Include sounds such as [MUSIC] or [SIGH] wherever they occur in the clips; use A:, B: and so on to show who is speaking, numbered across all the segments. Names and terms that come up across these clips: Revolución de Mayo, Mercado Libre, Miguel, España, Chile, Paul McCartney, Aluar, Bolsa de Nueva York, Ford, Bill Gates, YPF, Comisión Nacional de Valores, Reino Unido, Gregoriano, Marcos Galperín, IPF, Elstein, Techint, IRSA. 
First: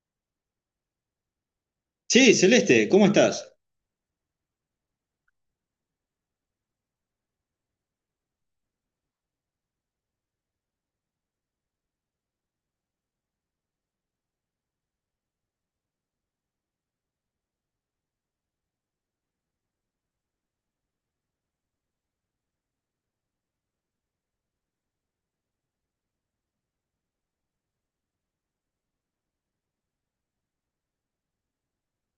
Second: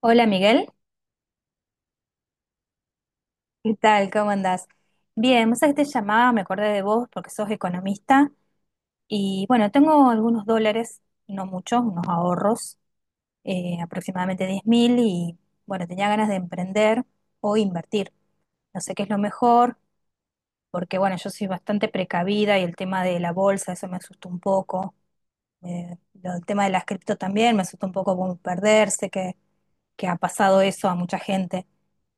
A: Hola, Miguel,
B: Sí, Celeste, ¿cómo estás?
A: ¿qué tal? ¿Cómo andás? Bien, vos sabés que te llamaba, me acordé de vos porque sos economista y bueno, tengo algunos dólares, no muchos, unos ahorros, aproximadamente 10.000 y bueno, tenía ganas de emprender o invertir. No sé qué es lo mejor porque bueno, yo soy bastante precavida y el tema de la bolsa, eso me asustó un poco. Eh, el tema de las cripto también me asustó un poco, como perderse, que ha pasado eso a mucha gente.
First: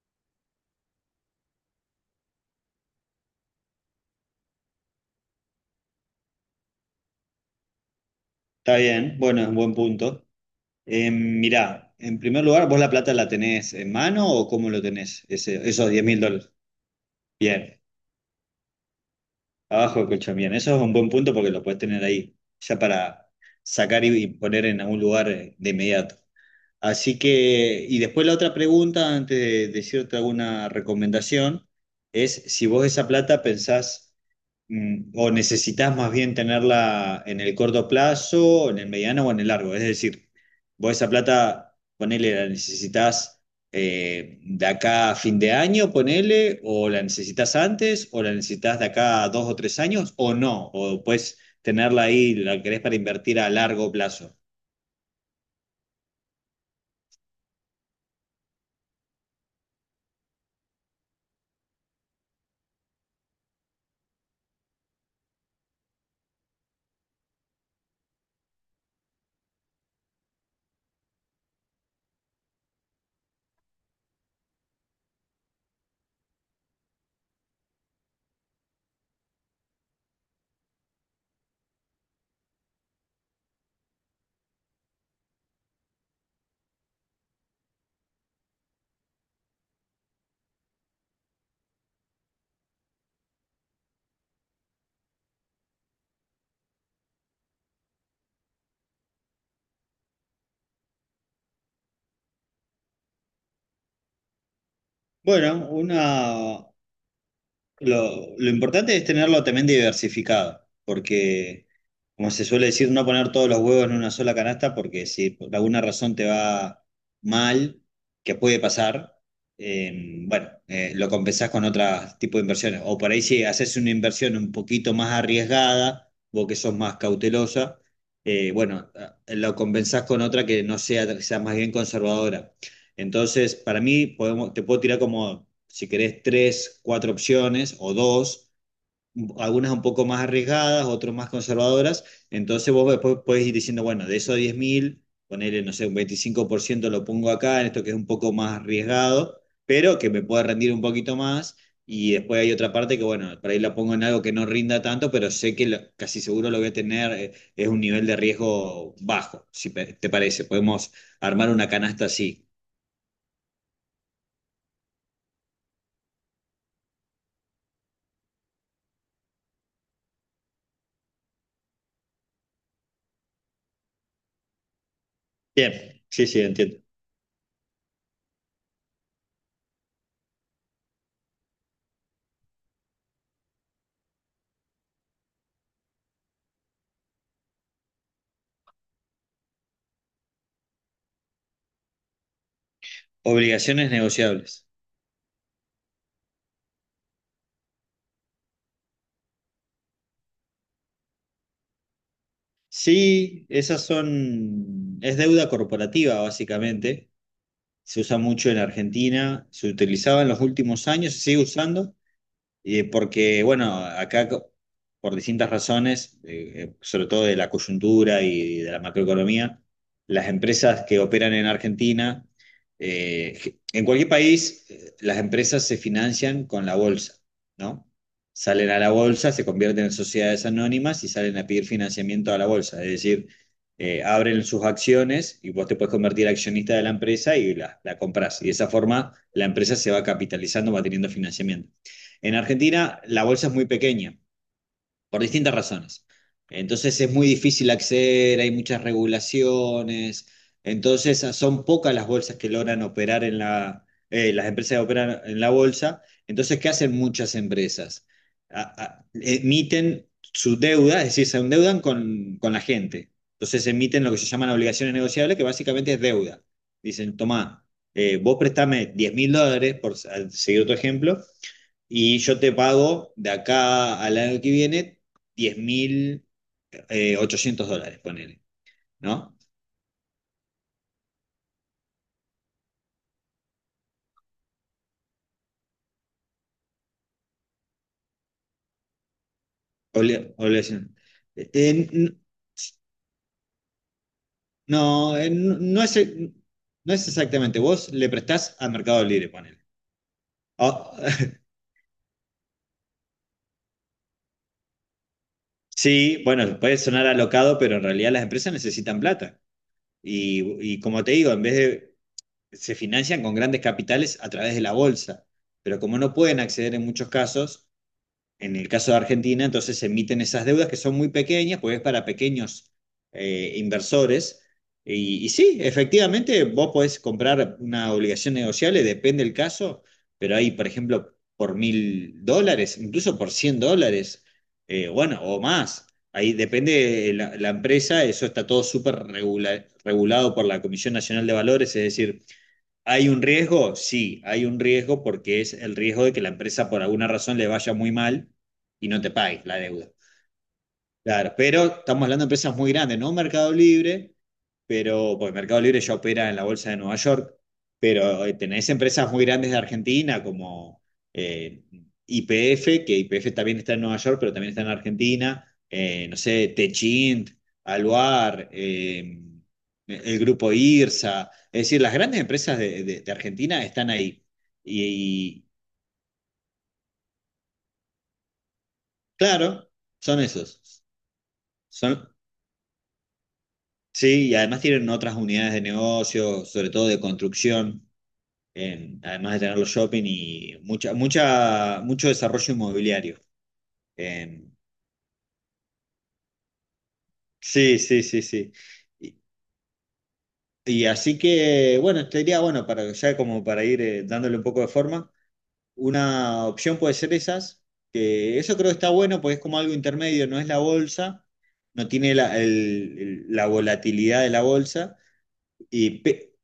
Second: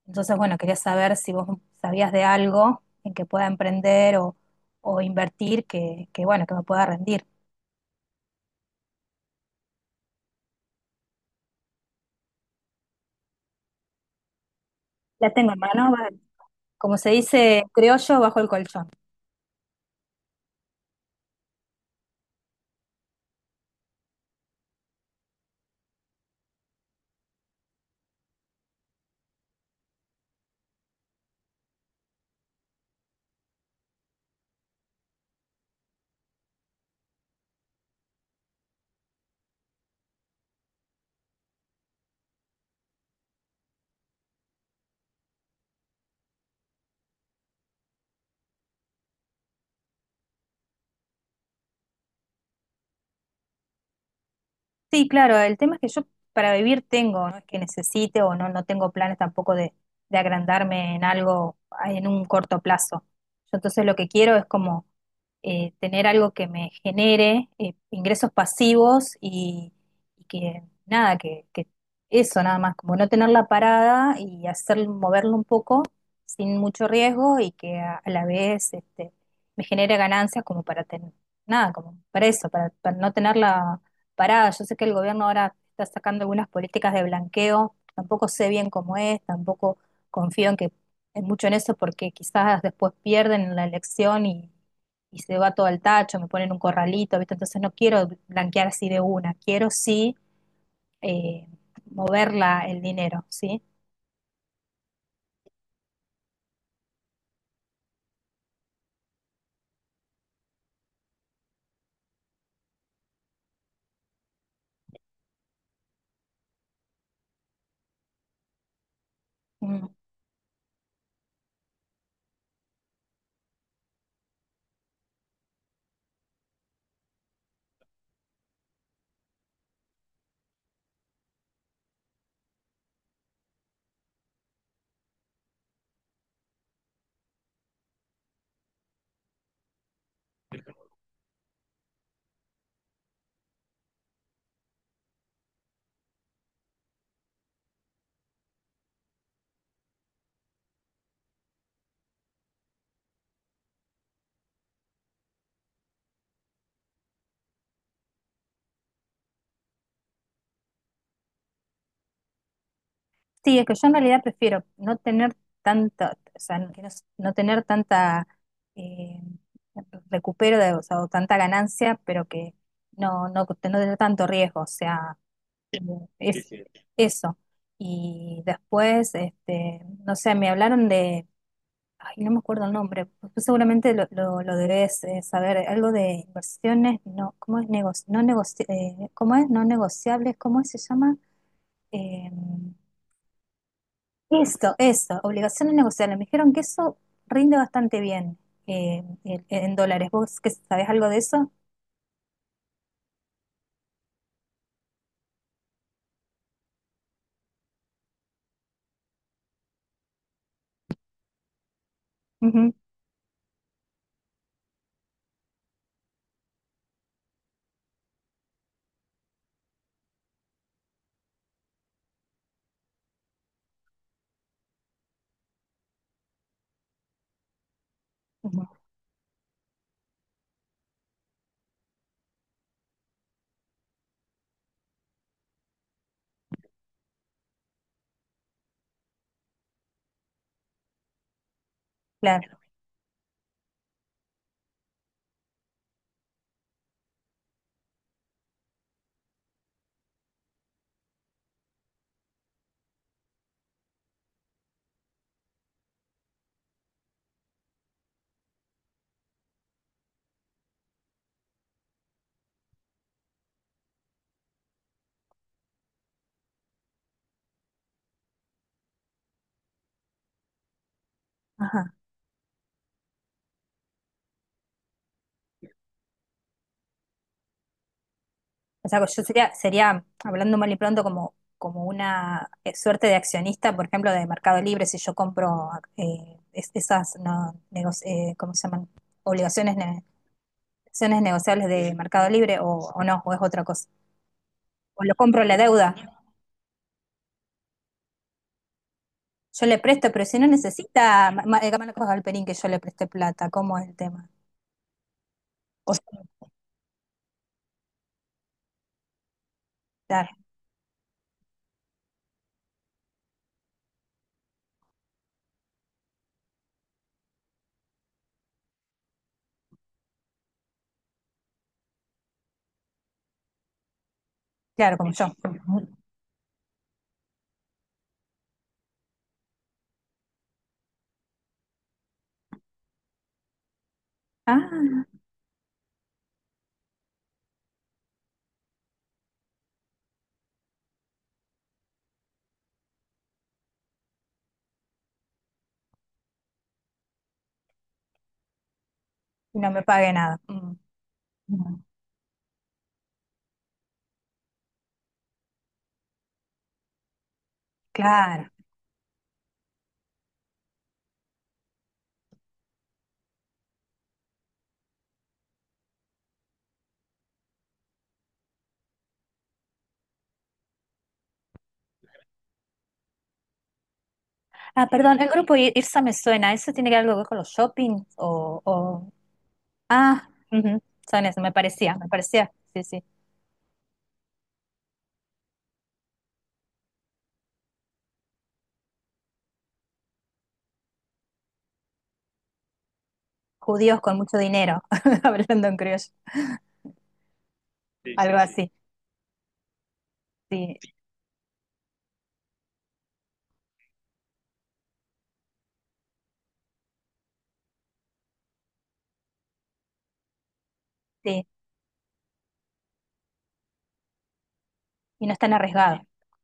A: Entonces, bueno, quería saber si vos sabías de algo en que pueda emprender o invertir que, bueno, que me pueda rendir.
B: Está bien, bueno, es un buen punto. Mirá, en primer lugar, ¿vos la plata la tenés en mano o cómo lo tenés?
A: La tengo en
B: Esos
A: mano,
B: diez mil dólares.
A: como se dice en
B: Bien,
A: criollo, bajo el colchón.
B: abajo del colchón, bien. Eso es un buen punto porque lo puedes tener ahí, ya para sacar y poner en algún lugar de inmediato. Así que, y después la otra pregunta, antes de decirte alguna recomendación, es si vos esa plata pensás, o necesitas más bien tenerla en el corto plazo, en el mediano o en el largo. Es decir, vos esa plata, ponele, la necesitas de acá a fin de año, ponele, o la necesitas antes, o la necesitas de acá a 2 o 3 años, o no, o puedes tenerla ahí, la querés para invertir a largo plazo.
A: Sí, claro, el tema es que yo para vivir tengo, no es que necesite o no, no tengo planes tampoco de, agrandarme en algo en un corto plazo. Yo entonces lo que quiero es como tener algo que me genere ingresos pasivos y, que nada, que, eso nada más, como no tener la parada y hacer moverlo un poco sin mucho riesgo y que a, la vez me genere ganancias como para tener, nada, como para eso, para, no tener la parada. Yo sé que el gobierno ahora está sacando algunas políticas de blanqueo, tampoco sé bien cómo es, tampoco confío en que en mucho en eso porque quizás después pierden en la elección y se va todo al tacho, me ponen un corralito, ¿viste? Entonces no quiero blanquear así de una, quiero sí, eh, moverla el dinero, ¿sí?
B: Bueno, lo importante es tenerlo también diversificado, porque, como se suele decir, no poner todos los huevos en una sola canasta, porque si por alguna razón te va mal, que puede pasar,
A: Mm.
B: bueno, lo compensás con otro tipo de inversiones. O por ahí si haces una inversión un poquito más arriesgada, vos que sos más cautelosa, bueno, lo compensás con otra que no sea, que sea más bien conservadora. Entonces, para mí, podemos, te puedo tirar como, si querés, tres, cuatro opciones o dos, algunas un poco más arriesgadas, otras más conservadoras. Entonces, vos después podés ir diciendo, bueno, de esos 10.000 ponerle, no sé, un 25% lo pongo acá, en esto que es un poco más arriesgado, pero que me pueda rendir un poquito más. Y después hay otra parte que, bueno, por ahí la pongo en algo que no rinda tanto, pero sé que casi seguro lo voy a tener, es un nivel de riesgo bajo, si te parece. Podemos armar una canasta así.
A: Sí, es que yo en realidad prefiero no tener tanta, o sea, que no, no tener tanta, eh, recupero de, o sea, o tanta ganancia, pero que no, no, no tener tanto riesgo, o sea,
B: Bien, sí,
A: eh,
B: sí,
A: Sí,
B: entiendo.
A: eso. Y después, no sé, me hablaron de, ay, no me acuerdo el nombre, pues tú seguramente lo, lo debes, saber, algo de inversiones, no, ¿cómo es? ¿Negocio? No negoci ¿Cómo es? ¿No negociables, cómo es? Se llama? Eh,
B: Obligaciones negociables.
A: eso, obligaciones negociables. Me dijeron que eso rinde bastante bien, en dólares. ¿Vos que sabés algo de eso?
B: Sí, esas son, es deuda corporativa básicamente. Se usa mucho en Argentina, se utilizaba en los últimos años, se sigue usando.
A: Ujú.
B: Porque, bueno, acá por distintas razones, sobre todo de la coyuntura y de la macroeconomía, las empresas que operan en Argentina, en cualquier país, las empresas se financian con la bolsa, ¿no?
A: Ujú,
B: Salen a la bolsa, se convierten en sociedades anónimas y salen a pedir financiamiento a la bolsa. Es decir, abren sus acciones y vos te puedes convertir accionista de la empresa y la compras. Y de esa forma la empresa se va capitalizando, va teniendo financiamiento. En
A: claro.
B: Argentina la bolsa es muy pequeña, por distintas razones. Entonces es muy difícil acceder, hay muchas regulaciones, entonces son pocas las bolsas que logran operar en las empresas que operan en la bolsa. Entonces, ¿qué hacen muchas empresas? A- Emiten su deuda, es decir, se endeudan con la gente. Entonces emiten lo que se llaman obligaciones negociables, que básicamente es deuda. Dicen, tomá, vos prestame $10.000, al seguir otro ejemplo,
A: Ajá.
B: y yo te pago de acá al año que viene diez mil $800, ponele,
A: O sea, yo
B: ¿no?
A: sería, hablando mal y pronto, como, una, suerte de accionista, por ejemplo, de Mercado Libre. Si yo compro, esas, no, ¿cómo se llaman? Obligaciones,
B: Obligación.
A: acciones
B: Eh,
A: negociables
B: eh,
A: de
B: n-
A: Mercado Libre, o no, o es otra cosa. O lo
B: no,
A: compro la
B: no
A: deuda.
B: es, no es exactamente, vos le prestás a Mercado Libre, ponele.
A: Yo le presto, pero si no
B: Oh,
A: necesita,
B: [LAUGHS]
A: Marcos Galperín, que yo le presté plata, ¿cómo es el tema? O
B: sí,
A: sea,
B: bueno, puede sonar alocado, pero en realidad las empresas necesitan plata.
A: claro,
B: Y como te digo, en vez de, se financian con grandes capitales a través de la bolsa, pero como no pueden acceder en muchos casos, en el caso de Argentina, entonces se emiten esas deudas que son muy pequeñas, pues es para pequeños inversores.
A: claro, como
B: Y,
A: yo.
B: y sí,
A: [LAUGHS]
B: efectivamente, vos podés comprar una obligación negociable, depende del caso, pero hay, por ejemplo, por $1.000, incluso por $100,
A: Ah,
B: bueno, o más. Ahí depende de la empresa, eso está todo súper regulado por la Comisión Nacional de Valores, es decir, ¿hay un riesgo? Sí, hay un riesgo porque es el riesgo de que la empresa por alguna razón le vaya muy mal y no te pague la
A: y no me
B: deuda.
A: pague nada. Mm,
B: Claro, pero
A: mm.
B: estamos hablando de empresas muy grandes, no Mercado Libre, pero porque Mercado Libre ya opera en la Bolsa de Nueva York, pero
A: Claro.
B: tenés empresas muy grandes de Argentina como IPF, que IPF también está en Nueva York, pero también está en Argentina, no sé, Techint, Aluar, el grupo IRSA, es decir, las grandes empresas de Argentina están ahí.
A: Ah, perdón, el
B: Y, y,
A: grupo IRSA me suena. ¿Eso tiene que ver algo con los shopping?
B: claro, son
A: Ah, ujú.
B: esos,
A: Son eso, me parecía,
B: son.
A: me parecía. Sí, sí.
B: Sí, y además tienen otras unidades de negocio, sobre todo de construcción, además de tener los shopping y mucho desarrollo inmobiliario.
A: Judíos con mucho
B: En-
A: dinero, [LAUGHS] hablando en criollo. Sí,
B: sí, sí,
A: sí,
B: sí,
A: algo
B: sí.
A: sí.
B: Y,
A: Sí. Así,
B: y
A: sí,
B: así que, bueno, te diría, bueno, para, ya como para ir dándole un poco de forma, una opción puede ser esas, que eso creo que está bueno, porque es como algo intermedio, no es la bolsa,
A: sí.
B: no tiene la volatilidad de la bolsa.
A: Y no están
B: Y
A: arriesgados.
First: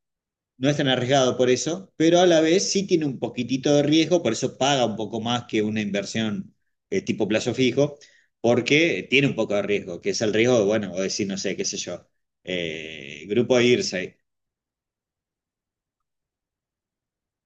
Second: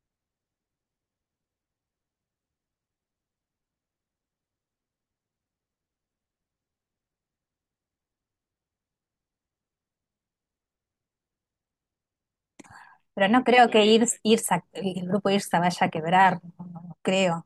B: no es tan arriesgado por eso, pero a la vez sí tiene un poquitito de riesgo, por eso paga un poco más que una inversión tipo plazo fijo, porque tiene un poco de riesgo, que es el riesgo, bueno, o decir, no sé, qué sé yo,
A: Pero no
B: grupo de
A: creo que
B: IRSA.
A: IRSA, el grupo IRSA vaya a quebrar, no, no creo.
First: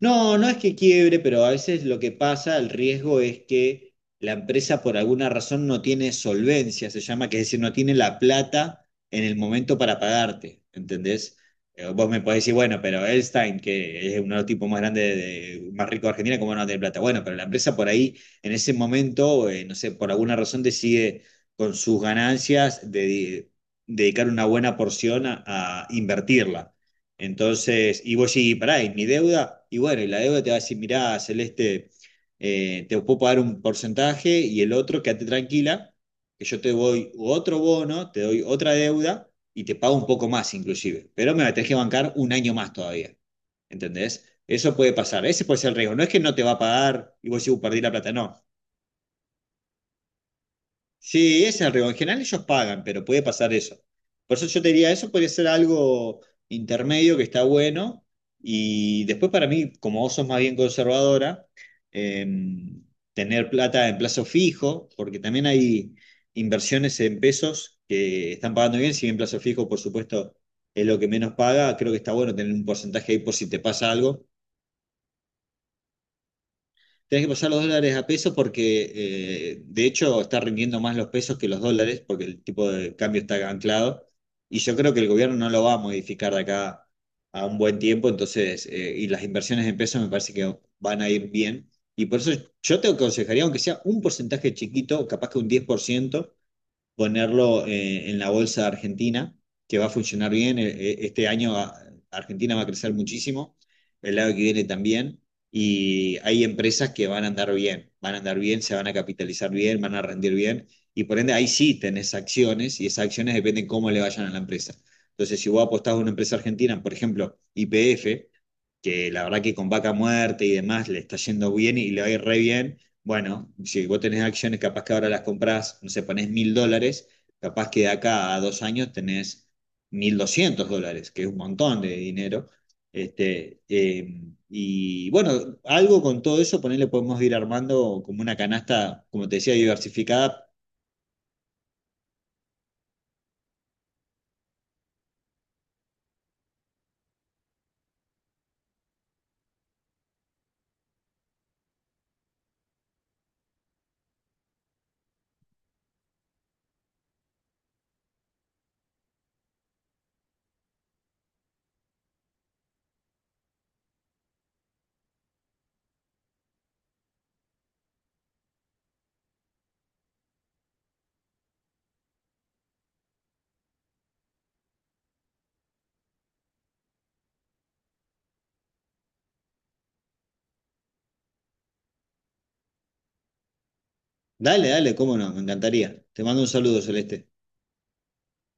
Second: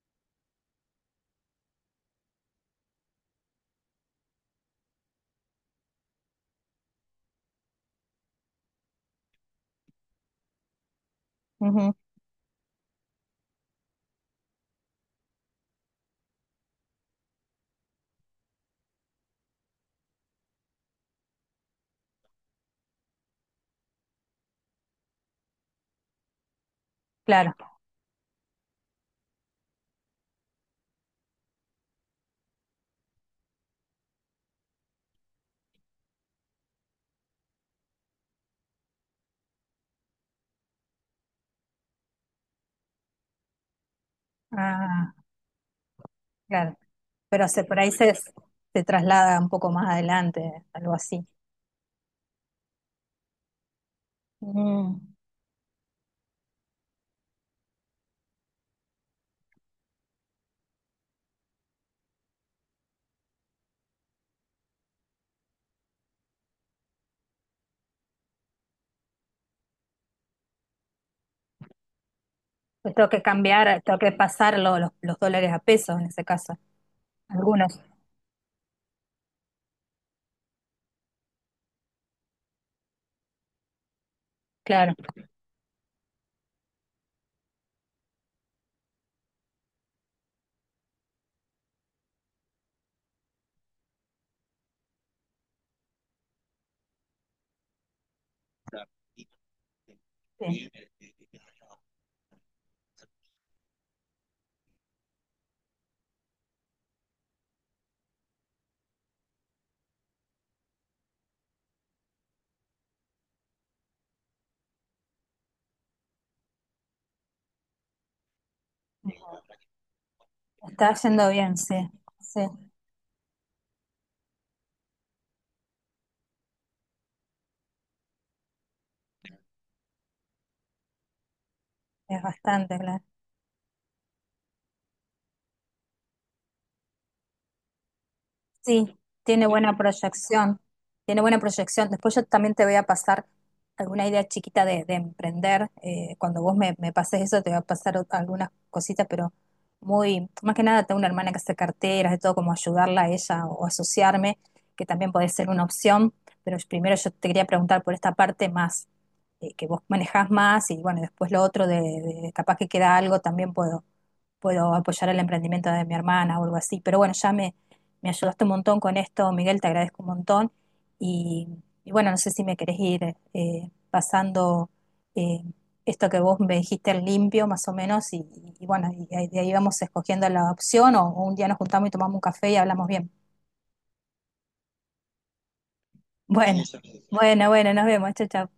B: No, no es que quiebre, pero a veces lo que pasa, el riesgo es que la empresa por alguna razón no tiene solvencia, se llama, que es decir, no tiene la plata en el momento para pagarte, ¿entendés?
A: Ujú.
B: Vos me podés decir, bueno, pero Elstein, que es uno de los tipos más grandes, más ricos de Argentina, ¿cómo no tiene plata? Bueno, pero la empresa por ahí, en ese momento, no sé, por alguna razón decide con sus ganancias dedicar una buena porción a invertirla.
A: Claro.
B: Entonces, y vos sí, pará, ¿y mi deuda? Y bueno, y la deuda te va a decir, mirá, Celeste, te puedo pagar un porcentaje y el otro, quédate tranquila, que yo te doy otro bono, te doy otra deuda y te pago un poco más inclusive, pero me la tenés que bancar un año más todavía, ¿entendés? Eso puede
A: Ah,
B: pasar, ese puede ser el riesgo, no es que no te va a
A: claro.
B: pagar y vos
A: Pero
B: sí,
A: se, por
B: perdí la
A: ahí
B: plata,
A: se,
B: no.
A: se traslada un poco más adelante, algo así.
B: Sí, es el riesgo. En general ellos pagan, pero puede pasar eso. Por eso yo te diría,
A: Mm.
B: eso podría ser algo intermedio que está bueno. Y después para mí, como vos sos más bien conservadora, em, tener plata en plazo fijo, porque también hay inversiones en pesos que están pagando bien, si bien plazo fijo, por supuesto, es lo que menos paga, creo que está bueno tener un
A: Pues tengo
B: porcentaje ahí
A: que
B: por si te
A: cambiar,
B: pasa
A: tengo que
B: algo.
A: pasar los dólares a pesos en ese caso.
B: Tenés que pasar los
A: Algunos,
B: dólares a pesos porque, de hecho, está rindiendo más los pesos que los dólares porque el tipo de cambio está anclado. Y yo creo
A: claro.
B: que el gobierno no lo va a modificar de acá a un buen tiempo. Entonces, y las inversiones en pesos me parece que van a ir bien. Y por eso yo te aconsejaría, aunque sea un porcentaje chiquito, capaz que un 10% ponerlo en la bolsa Argentina, que va a funcionar bien.
A: Sí.
B: Este año Argentina va a crecer muchísimo, el año que viene también, y hay empresas que van a andar bien, van a andar bien, se van a capitalizar bien, van a rendir bien, y por ende ahí sí tenés acciones, y esas acciones dependen cómo le vayan a la empresa. Entonces, si vos apostás a una empresa argentina, por ejemplo, YPF, que la verdad que con vaca muerte y demás
A: Está
B: le está
A: yendo
B: yendo
A: bien, sí.
B: bien y le va a ir re
A: Sí,
B: bien. Bueno, si vos tenés acciones, capaz que ahora las comprás, no sé, ponés $1.000, capaz que de acá a 2 años tenés $1.200, que es un montón de
A: es
B: dinero.
A: bastante, claro.
B: Este, y bueno, algo con todo eso, ponele, podemos ir armando como una
A: Sí,
B: canasta, como te
A: tiene
B: decía,
A: buena
B: diversificada.
A: proyección, tiene buena proyección. Después yo también te voy a pasar alguna idea chiquita de, emprender. Cuando vos me, pases eso, te voy a pasar, algunas cositas, pero más que nada, tengo una hermana que hace carteras, de todo, como ayudarla a ella o asociarme, que también puede ser una opción. Pero primero yo te quería preguntar por esta parte más, que vos manejás más, y bueno, después lo otro de, capaz que queda algo, también puedo, apoyar el emprendimiento de mi hermana o algo así. Pero bueno, ya me ayudaste un montón con esto, Miguel, te agradezco un montón. Y, y bueno, no sé si me querés ir, pasando, eh, esto que vos me dijiste al limpio, más o menos, y, bueno, y de ahí vamos escogiendo la opción, o un día nos juntamos y tomamos un café y hablamos bien.
B: Dale, dale, cómo no, me encantaría. Te mando un
A: Bueno,
B: saludo, Celeste.
A: bueno, bueno, nos vemos. Chao, chao.